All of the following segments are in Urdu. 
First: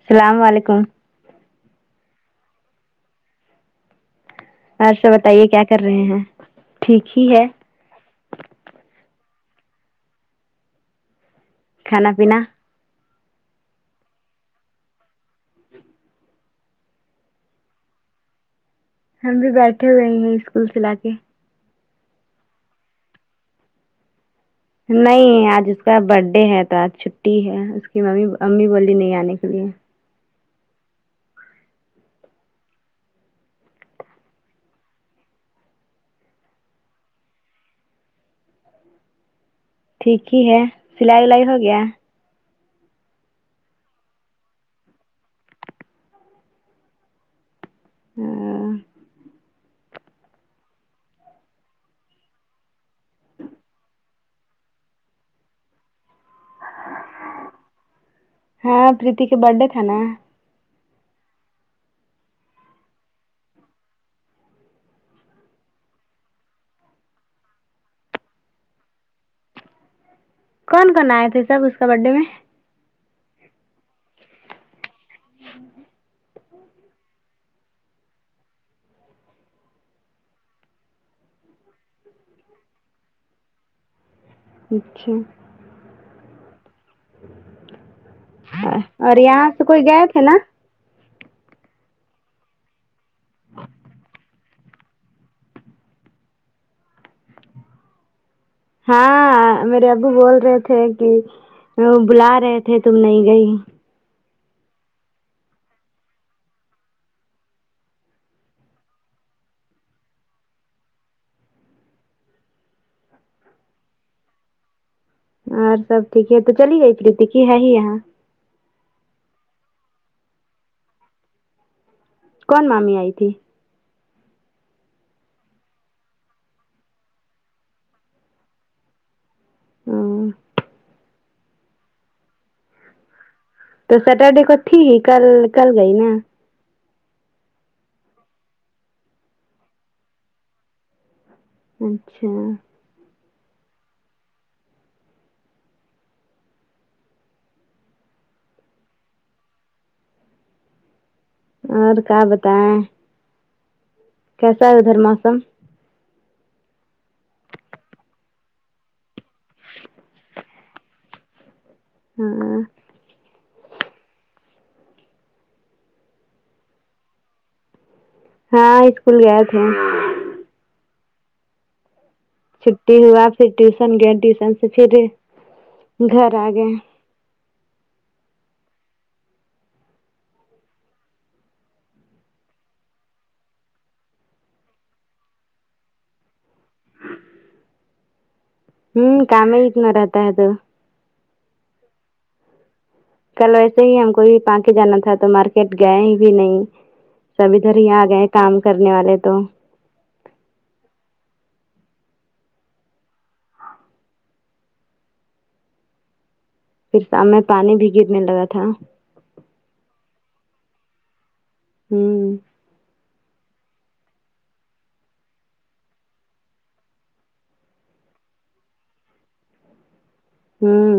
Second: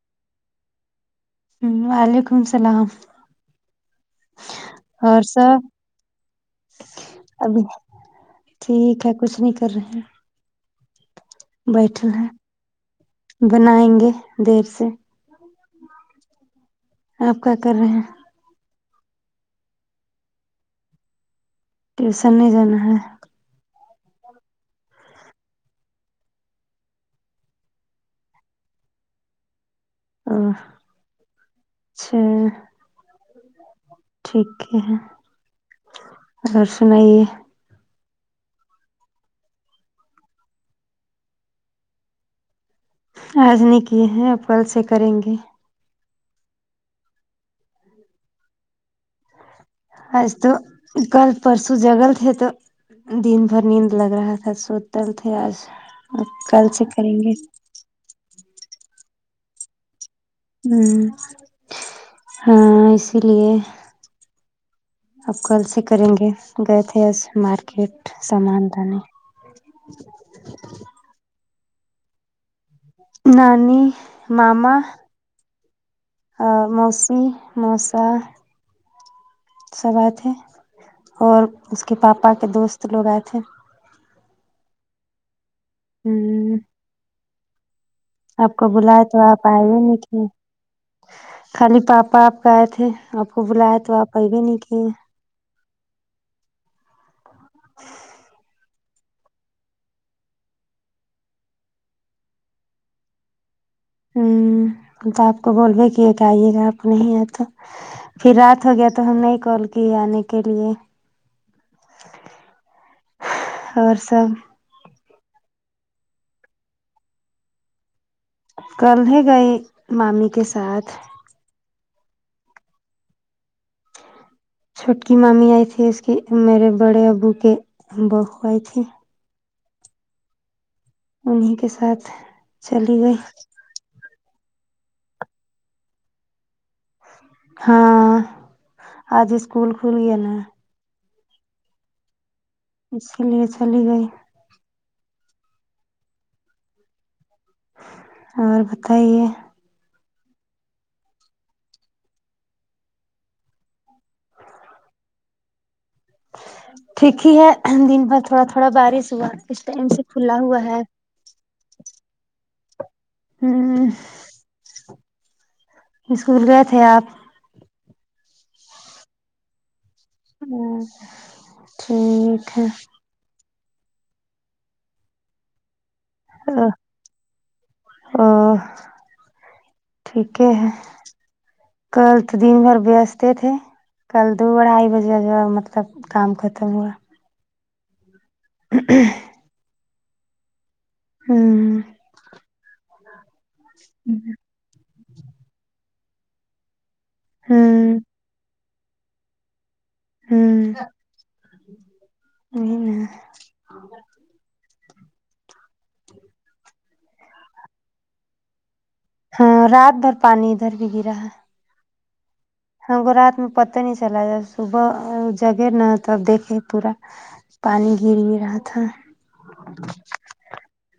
السلام علیکم ہمم وعلیکم السلام اور بتائیے کیا سب کر رہے ہیں ٹھیک ہی ہے [unintelligible] ابھی ٹھیک ہے کچھ نہیں کر رہے بیٹھے کھانا ہے پینا بنائینگے دیر سے آپ کیا کر رہے ہیں ہم بھی بیٹھے ہوئے ہیں اسکول سے لا کے ٹیوشن نہیں جانا ہے نہیں آج اس کا برتھ ڈے ہے تو آج چھٹی ہے اس کی ممی امی بولی نہیں آنے کے لیے آ اچھا ٹھیک ہے اور سنائیے ٹھیک ہی ہے سلائی ولائی ہو گیا آج نہیں کیے ہیں کل سے کریں گے ہمم ایس تو کل پرسوں جگل تھے تو دن بھر نیند لگ رہا تھا سوتل تھے آج کل سے کریں گے ہاں پرریتی کے برتھ ڈے تھا نا ہمم ہاں اسی لیے اب کل سے کریں گے گئے تھے ایس مارکیٹ سامان لا نے کون کون آئے تھے سب اس کا برتھ ڈے میں نانی ماما ہ آ موسیی موسا سب آئے تھے اور اس کے پاپا کے دوست لوگ آئے تھے اچھا ہمم آپ کو بلائے اور تو آپ یہاں سے آئے کوئی گئے تھے [unintelligible] میں نا خالی پاپا آپ گئے تھے آپ کو بلایا تو آپ آے بھی نہیں تھے ہاں میرے ابو بول رہے تھے کہ وہ بلا رہے تھے تم نہیں گئی ہوں تو آپ کو فون کئے تھے آ ئیے گا آپ نہیں آے تو پھر رات ہو گیا تو ہم نے ہی کال کی آنے کے لیے اور سب اور سب ٹھیک ہے تو چلی گئی پریتی کی ہے ہی یہاں کل ہی گئی مامی کے ساتھ کون مامی آئی تھی چھوٹکی مامی آئی تھی اس کی میرے بڑے ابو کے بہو آئی تھی ہوں انھیں کے ساتھ چلی گئی تو سٹرڈے کو تھی ہی کل کل گئی نا ہاں آج اسکول کھلی ہے نا اچھا اسی لیے چلی گئی اور بتائیے اور کا بتائیں کیسا ہے ادھر موسم ٹھیک ہی ہے دن بھر تھوڑا تھوڑا بارش ہوا اس ٹائم سے کھلا ہوا ہے ہاں ہوں اسکول گئے تھے آپ ہاں اسکول گئے تھے ہاں ٹھیک ہے چھٹی ہوا پھر ٹیوشن گئے ٹیوشن سے پھر گھر آگئے او ٹھیک ہے کل تو دن بھر ویست تھے کل دو اڑھائی بجے جو مطلب کام ختم ہوا ہوں کام ہی اتنا رہتا ہے تو ہوں کل ویسے ہی ہم کو ہی پان کے جانا تھا تو مارکیٹ گئے بھی نہیں سب ادھر ہی ہوں آ گئے کام کرنے والے تو ہوں نہیں نہ پھر شام میں پانی بھی گرنے لگا تھا ہاں رات بھر پانی ادھر بھی گرا ہے ہوں ہم کو رات میں پتہ نہیں چلا جب صبح جگے نا تب دیکھے پورا پانی گر بھی رہا تھا ہوں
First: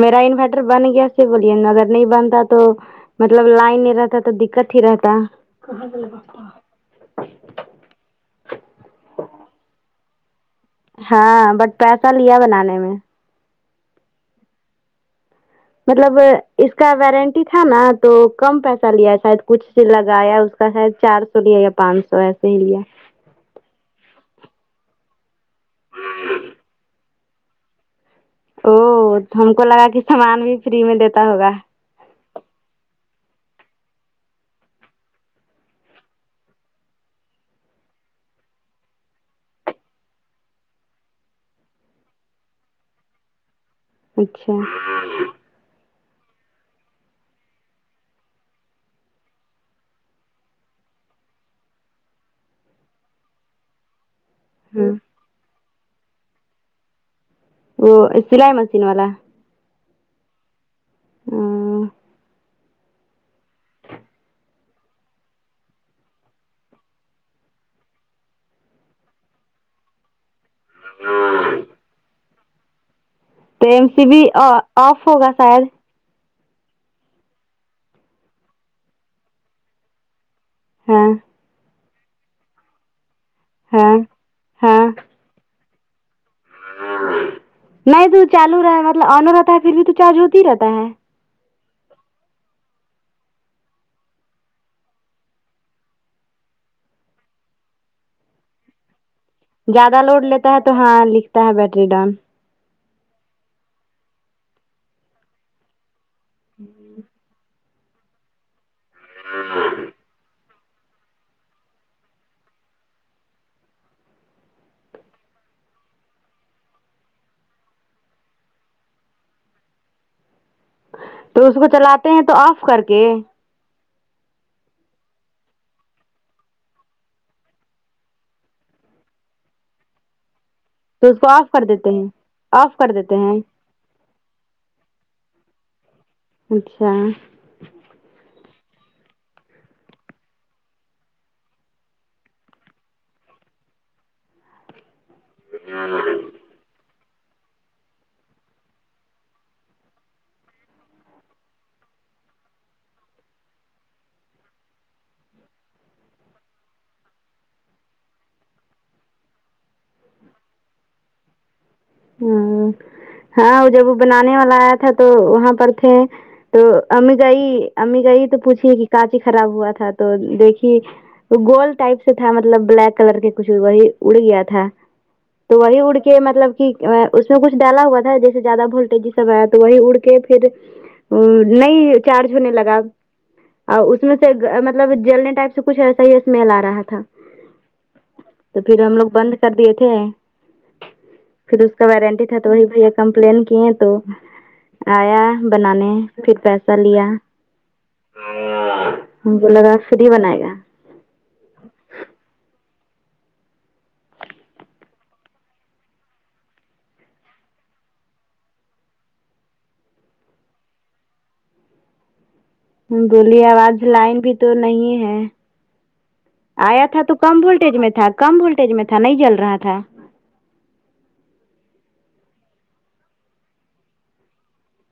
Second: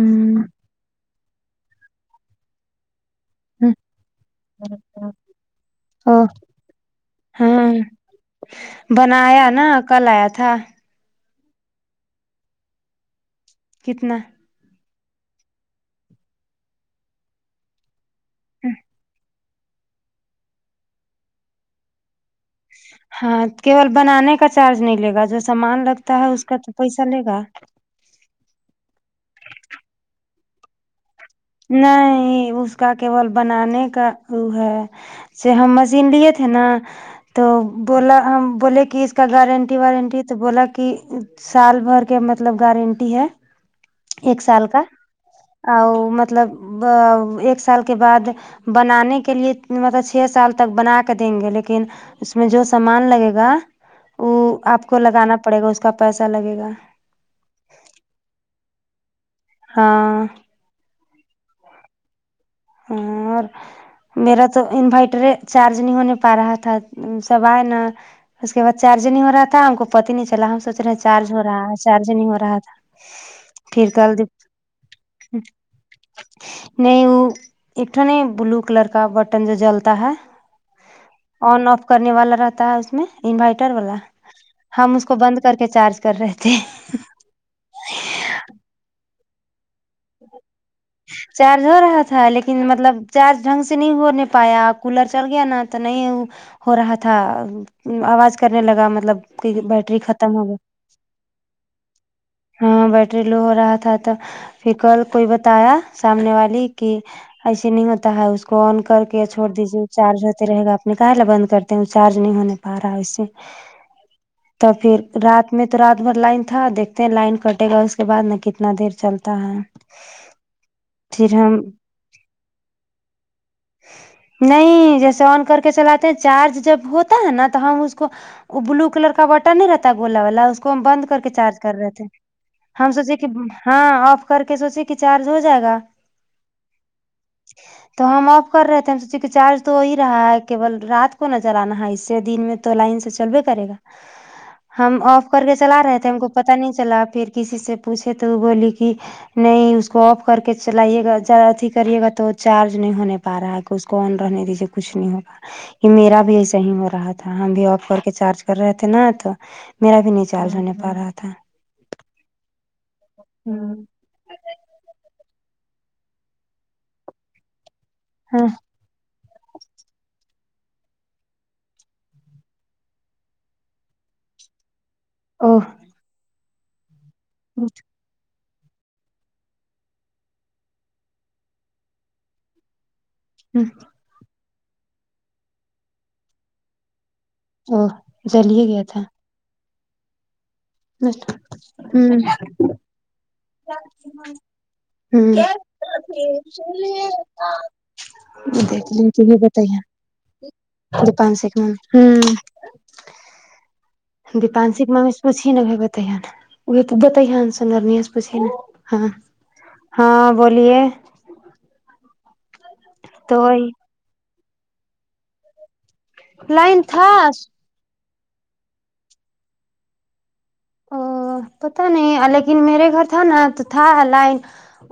میرآین ورٹر بن گیا سے بولیے اگر نہیں بنتا تو مطلب لائن نہیں رہتا تو دقت ہی رہتا او ہاں بنایا نا کل آیا تھا ہاں بٹ پیسہ لیا بنانے میں کتنا مطلب اس کا وارنٹی تھا نا تو کم پیسہ لیا شاید کچھ لگایا اس کا شاید چار سو لیا یا پانچ سو ایسے ہی لیا ہاں کیول بنانے کا چارج نہیں لے گا جو سامان لگتا ہے اس کا تو پیسہ لے گا او ہم کو لگا کی سامان بھی فری میں دیتا ہوگا نہیں اس کا کیول بنانے کا وہ ہے سے ہم مشین لیے تھے نا تو بولا ہم بولے کی اس کا گارنٹی وارنٹی تو بولا کی سال بھر کے مطلب گارنٹی ہے ایک اچھا سال کا اور مط لب آ ایک سال کے بعد بنانے کے لیے مطلب چھ سال تک بنا کے دیں گے لیکن اس میں جو سامان لگے گا وہ آپ ہاں کو لگانا پڑے گا اس کا پیسہ لگے گا وہ سلائی مشین والا ہاں آمم اور میرا تو انورٹر چارج نہیں ہونے پا رہا تھا سب آئے نا اس کے بعد چارج نہیں ہو رہا تھا ہم کو پتی نہیں چلا ہم سوچ رہے چارج ہو رہا ہے چارج نہیں ہو رہا تھا تو ایم پھر سی کل بی آو آف ہوگا شاید نہیں وہ ایکٹھا نہیں بلو کلر کا بٹن جو جلتا ہے ہاں آن آف کرنے والا رہتا ہے اس میں انوٹر والا ہاں ہاں ہم اس کو بند کر کے چارج کر رہے تھے نہیں تو چالو رہا ہے مطلب آن ہو رہتا ہے پھر بھی تو چارج ہوتا ہی رہتا ہے چارج ہو رہا تھا لیکن مطلب چارج ڈھنگ سے نہیں ہونے پایا کولر چل گیا نا تو نہیں ہو رہا تھا آواز کرنے لگا مطلب کی بیٹری زیادہ لوڈ ختم ہو لیتا گئی ہے تو ہاں لکھتا ہے بیٹری ڈاؤن ہاں بیٹری لو ہو رہا تھا تو پھر کل کوئی بتایا سامنے والی کی ایسے نہیں ہوتا ہے اس کو آن کر کے چھوڑ دیجیے چارج تے رہے گا آپ نکال ل بند کرتے ہیں وہ چارج نہیں ہونے پا رہا ہے اس سے تو پھر رات میں تو رات بھر لائن تھا دیکھ تے لائن کٹے گا اس کے بعد نا کتنا دیر چلتا ہے پھر تو اس ہم کو چلاتے ہیں تو آف کر کے نہیں جیسے آن کر کے چلاتے ہیں چارج جب ہوتا ہے نا تو ہم اس کو وہ بلو کلر کا بٹن نہیں رہتا گولا والا اس کو ہم بند تو اس کر کو کے آف چارج دیتے ہیں رہتے آف ہم کر دیتے سوچے کی ہیں ہاں آف کر کے سوچے کی چارج ہو جائے گا اچھا تو ہم آف کر رہے تھے ہم سوچے کی چارج تو ہی رہا ہے کیول رات کو نہ چلانا ہے اس سے دن میں تو لین سے چل بھی کرے گا ہم آف کر کےچالا رہے تھے پتہ نہیں چلا پھر کسی سے پوچھے تو بولی کی نہیں اس کو آف کر کے چلائیے گا جاتی کریے گا تو چارج نہیں ہونے پا رہا ہے کہ اس کو آن رہنے دیجیے کچھ نہیں ہوگا میرا بھی ایسا ہی ہو رہا تھا ہم بھی آف کر کے چارج کر رہے تھے نا تو میرا بھی نہیں چارچ ہونے پا رہا تھا ہمم ہاں آو جب بنانے والا آیا تھا تو وہاں پر تھے تو امی گئی امی گئی تو ہاں پوچھے گی تاکی خراب ہوا تھا تو دیکھیے وہ گول ٹائپ سے تھا مطلب بلیک کلر کے کچھ وہی اڑ گیا تھا تو او وہی اڑ کے مطلب کی اس میں کچھ ڈالا ہوا تھا دیک سے زیادہ ولٹیج سب آیا تو وہی اڑ کے پھر نہیں چارج ہونے لگا اور اس میں سے مطلب جلنے ٹائپ سے کچھ ایسا ہی اسمیل آ رہا تھا او تو جلیے پھر گیا ہم تھا لوگ بند کر دیے تھے پھر اس کا وارنٹی تھا تو وہی بھیا کمپلین کیے تو ہ آیا ہ بنانے پھر پیسہ لیا دیکھ لی ہم [unintelligible] کو لگا فری بنائے گا جاپان سکنا ہمم دیپانشپ [unintelligible] [unintelligible] ہاں ہاں بولیے بولیے آواز لائن بھی تو نہیں ہے آیا تھا تو کم وولٹیج میں تھا کم وولٹیج میں تھا نہیں جل رہا تھا او پتہ نہیں الیکن میرے گھر تھا نا تو تھا لائن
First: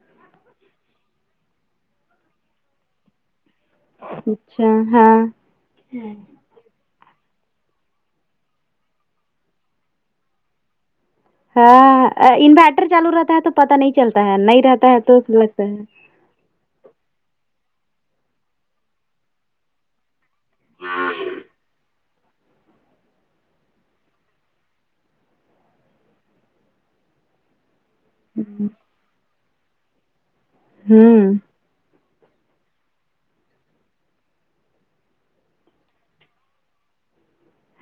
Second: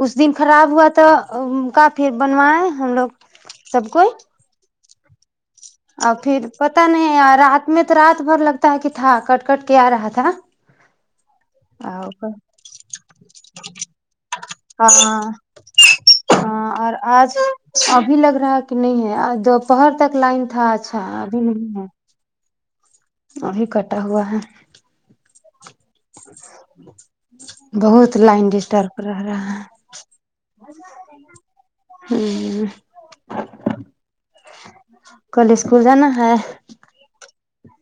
اس دن خراب ہوا تو ان کا پھر بنوائے ہم لوگ سب کوئی اچھا ہاں اور پھر پتہ نہیں رات میں تو رات بھر لگتا ہے کی تھا کٹ کٹ کے آ رہا تھا ہاں انوائٹر چالو رہتا ہے تو پتہ نہیں چلتا ہے نہیں رہتا ہے تو اس ہاں میں لگتا ہے ہاں اور آج ابھی لگ رہا کی نہیں ہے دوپہر تک لائن تھا اچھا ابھی نہیں ہے وہ بھی کٹا ہوا ہے بہت لائن ڈسٹرب رہ رہا ہے ہوں ہمم کل اسکول جانا ہے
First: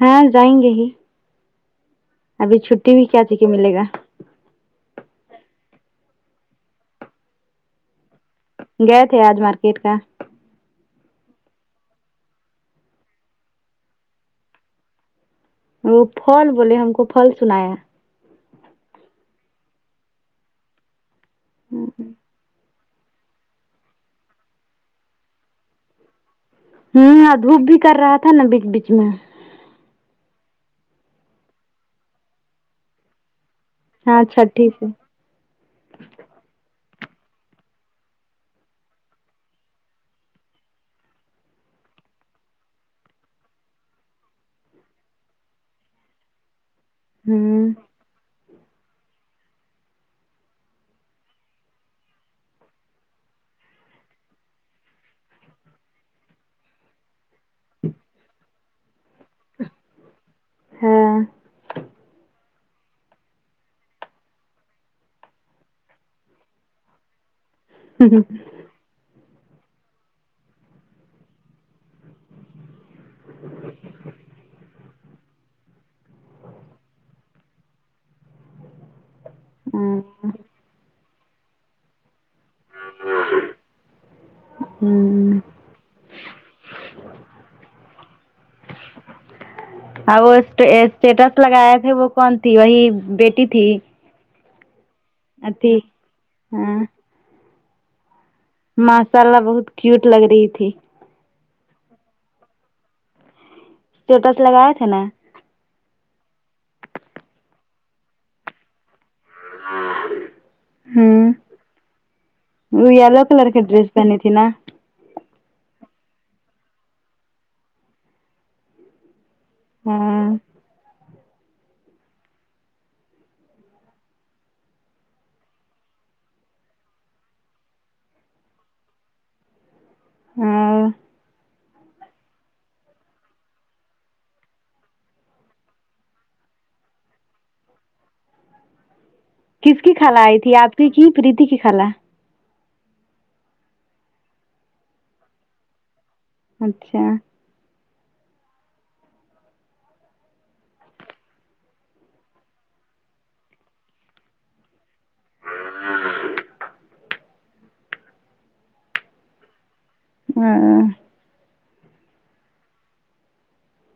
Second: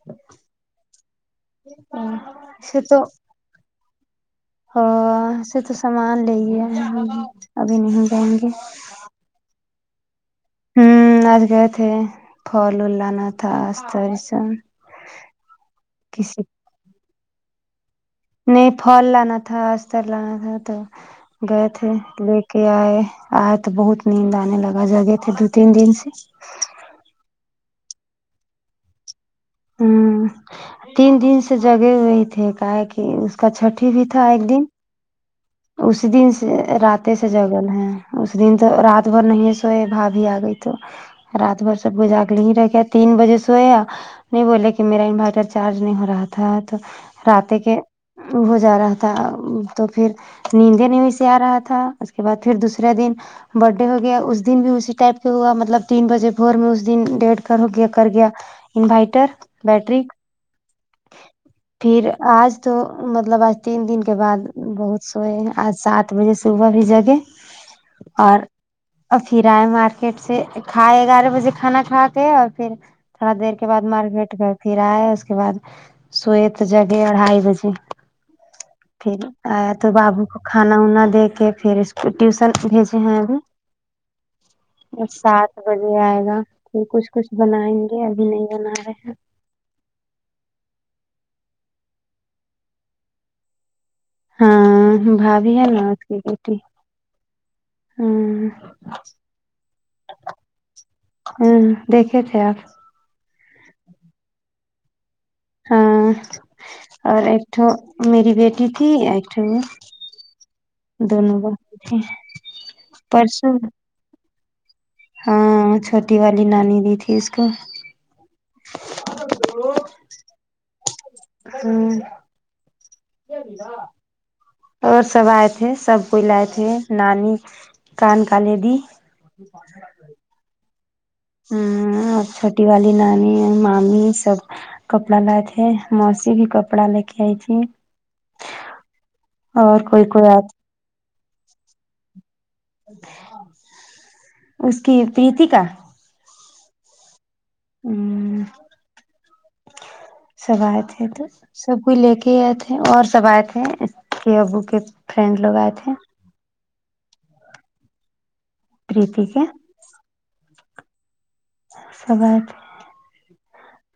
ہاں جائیں گے ہی ہمم ابھی چھٹی بھی کیا تھی کہ ملے گا ہاں ایسے تو سامان لے یے ہم ابھی نہیں جائیں گے گئے تھے آج مارکیٹ کا ہمم آج گئے تھے پھل ول لانا تھا آج تو ایسا وہ پھال بولے ہم کو پھل سنایا نہیں پھل لانا تھا استر لانا تھا تو گئے ہوں تھے لے کے آئے آئے تو بہت نیند آنے لگا جگہ تھے دو تین دن سے ہمم دھوپ بھی کر رہا تھا نا بیچ بیچ میں ہمم تین دن سے جگے ہوئے تھے کا ہے کی اس کا چھٹ ہاں چھٹھی سے ہے اس دن سے رات سے جگے ہے اس دن تو رات بھر نہیں سوئے بھابی آ گئی تو رات بھر سب جا کے لے ہی رکھ کے تین بجے سوئے ہے نہیں بولے کی میرا انورٹر چارج نہیں ہو رہا تھا تو رتے ہوں کے ہو جا رہا تھا تو پھر نیندے نہیں وی سے آ رہا تھا اس کے بعد پھر دوسرے دن برتھ ڈے ہو گیا اس دن بھی اسی ٹائپ کے ہوا مطلب تین بجے بور میں اس دن ڈیھ کر ہو گیا کر گیا انوائٹر بیٹری ہاں پھر آج تو مطلب آج تین دن کے بعد بہت سوئے آج سات بجے صبح بھی جگے اور اور پھر آئے مارکیٹ سے کھائے گیارہ بجے کھانا کھا کے اور پھر تھوڑا دیر کے بعد مارکیٹ گے پھر یے اس بعد سو تو جگے اھائی بجے پھر آیا تو بابو کو کھانا وانا دے کے پھر اس تو ٹیوشن بھیجے ہیں ابھی اور ہوں ساتھ بجے آئے گا تو کچھ کچھ بنائیں گے ابھی نہیں بنا رہے ہیں اور وہ اسٹیٹس لگائے تھے وہ کون تھی وہی بیٹی تھی ہاں بھابھی ہے اھی نا اس کی بیٹی ہاں ہاں ماشاللہ بہت کیوٹ لگ رہی تھی ہوں دیکھے تھے آپ اسٹیٹس لگاے تھے نا ہاں ں اور ایک تھو میری بیٹی تھی ایک ہوں بہن تھی وہ یلو کلر پرسوں کے ڈریس پہنی تھی نا ہاں چھوٹی والی نانی دی تھی اس کو [unintelligible] ہاں ہوں [unintelligible] اور سب آئے تھے سب کو لاے تھے نانی کان کالے دی [unintelligible] ہوں ہوں ں چھوٹی والی نانی مامی سب کپڑا لائے تھے موسی بھی کپڑا لے کے آئی تھی کس اور کی کوئی خالہ کوئی آ آئی تھی آپ کی کی پریتی کی خالہ اس کی پریتی کا اچھا ہممم سب آ ے تھے تو سب کوئی لے کے آئے تھے اور سب آئے تھے اس کے ابو کے فرینڈ لوگ آئے تھے [unintelligible] ٹھیک ہے ہاں سب اے تھے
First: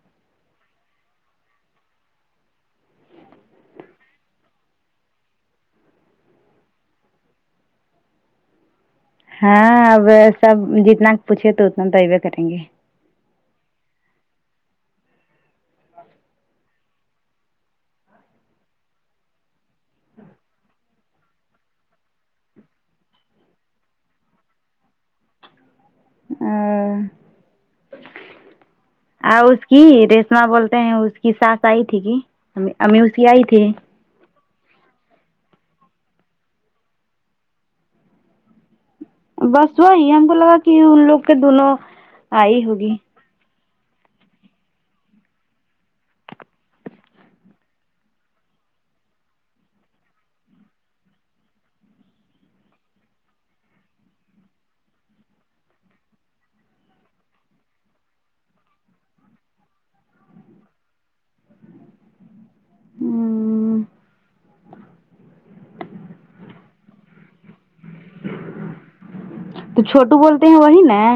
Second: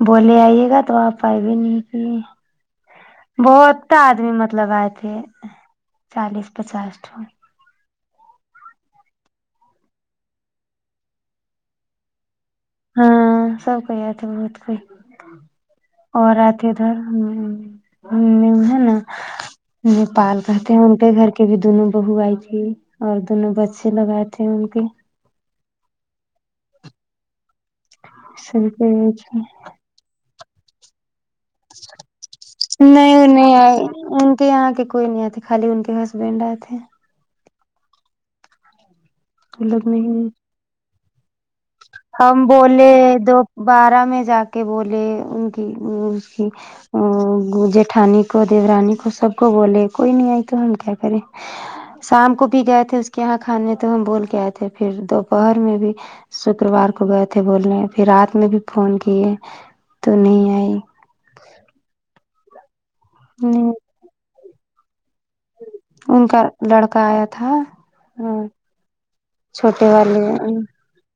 بولے آئیے گا تو آپ پائی بھی نہیں کی بہت تھا آدمی مطلب آئے تھے چالیس پچاس ہاں اب سب جتنا پوچھے تو اتنا تووے کریں گے ہاں سب کوئی آتی بہت کوئی اور آتی ہے نا نیپال گے تھے ہیں ان کے گھر کے بھی دونوں بہو آئی تھی اور دونوں بچے لگائے تھے ان کے اور سب کوئی آئے تھے او اسکی ہاں بولتے ہیں اس کی ساس آئی تھی کہ امی اس کی نہیں آئی نہیں تھی آئے ان کے یہاں کے کوئی نہیں آئے تھے خالی ان کے ہسبینڈ آئے تھے وہ بس لوگ وہی ہم نہیں کو لگا کہ ان لوگ کے دو نوں ہم بولے دوبارہ میں جا کے بولے ان کی اس کی ہوں جٹھانی کو دیورانی کو سب کو بولے کوئی نہیں آئے تو ہم کیا کریں شام کو بھی گئے تھے اس کے یہاں کھانے تو ہم بول کے آئے تھے پھر دوپہر میں بھی شکروار کو گئے تھے بولنے پھر رات میں بھی فون کیے تو نہیں آئی ہوں ان کا لڑکا آیا تھا ہوں تو چھوٹے والے چھوٹو بولتے ہوں ہیں وہی نا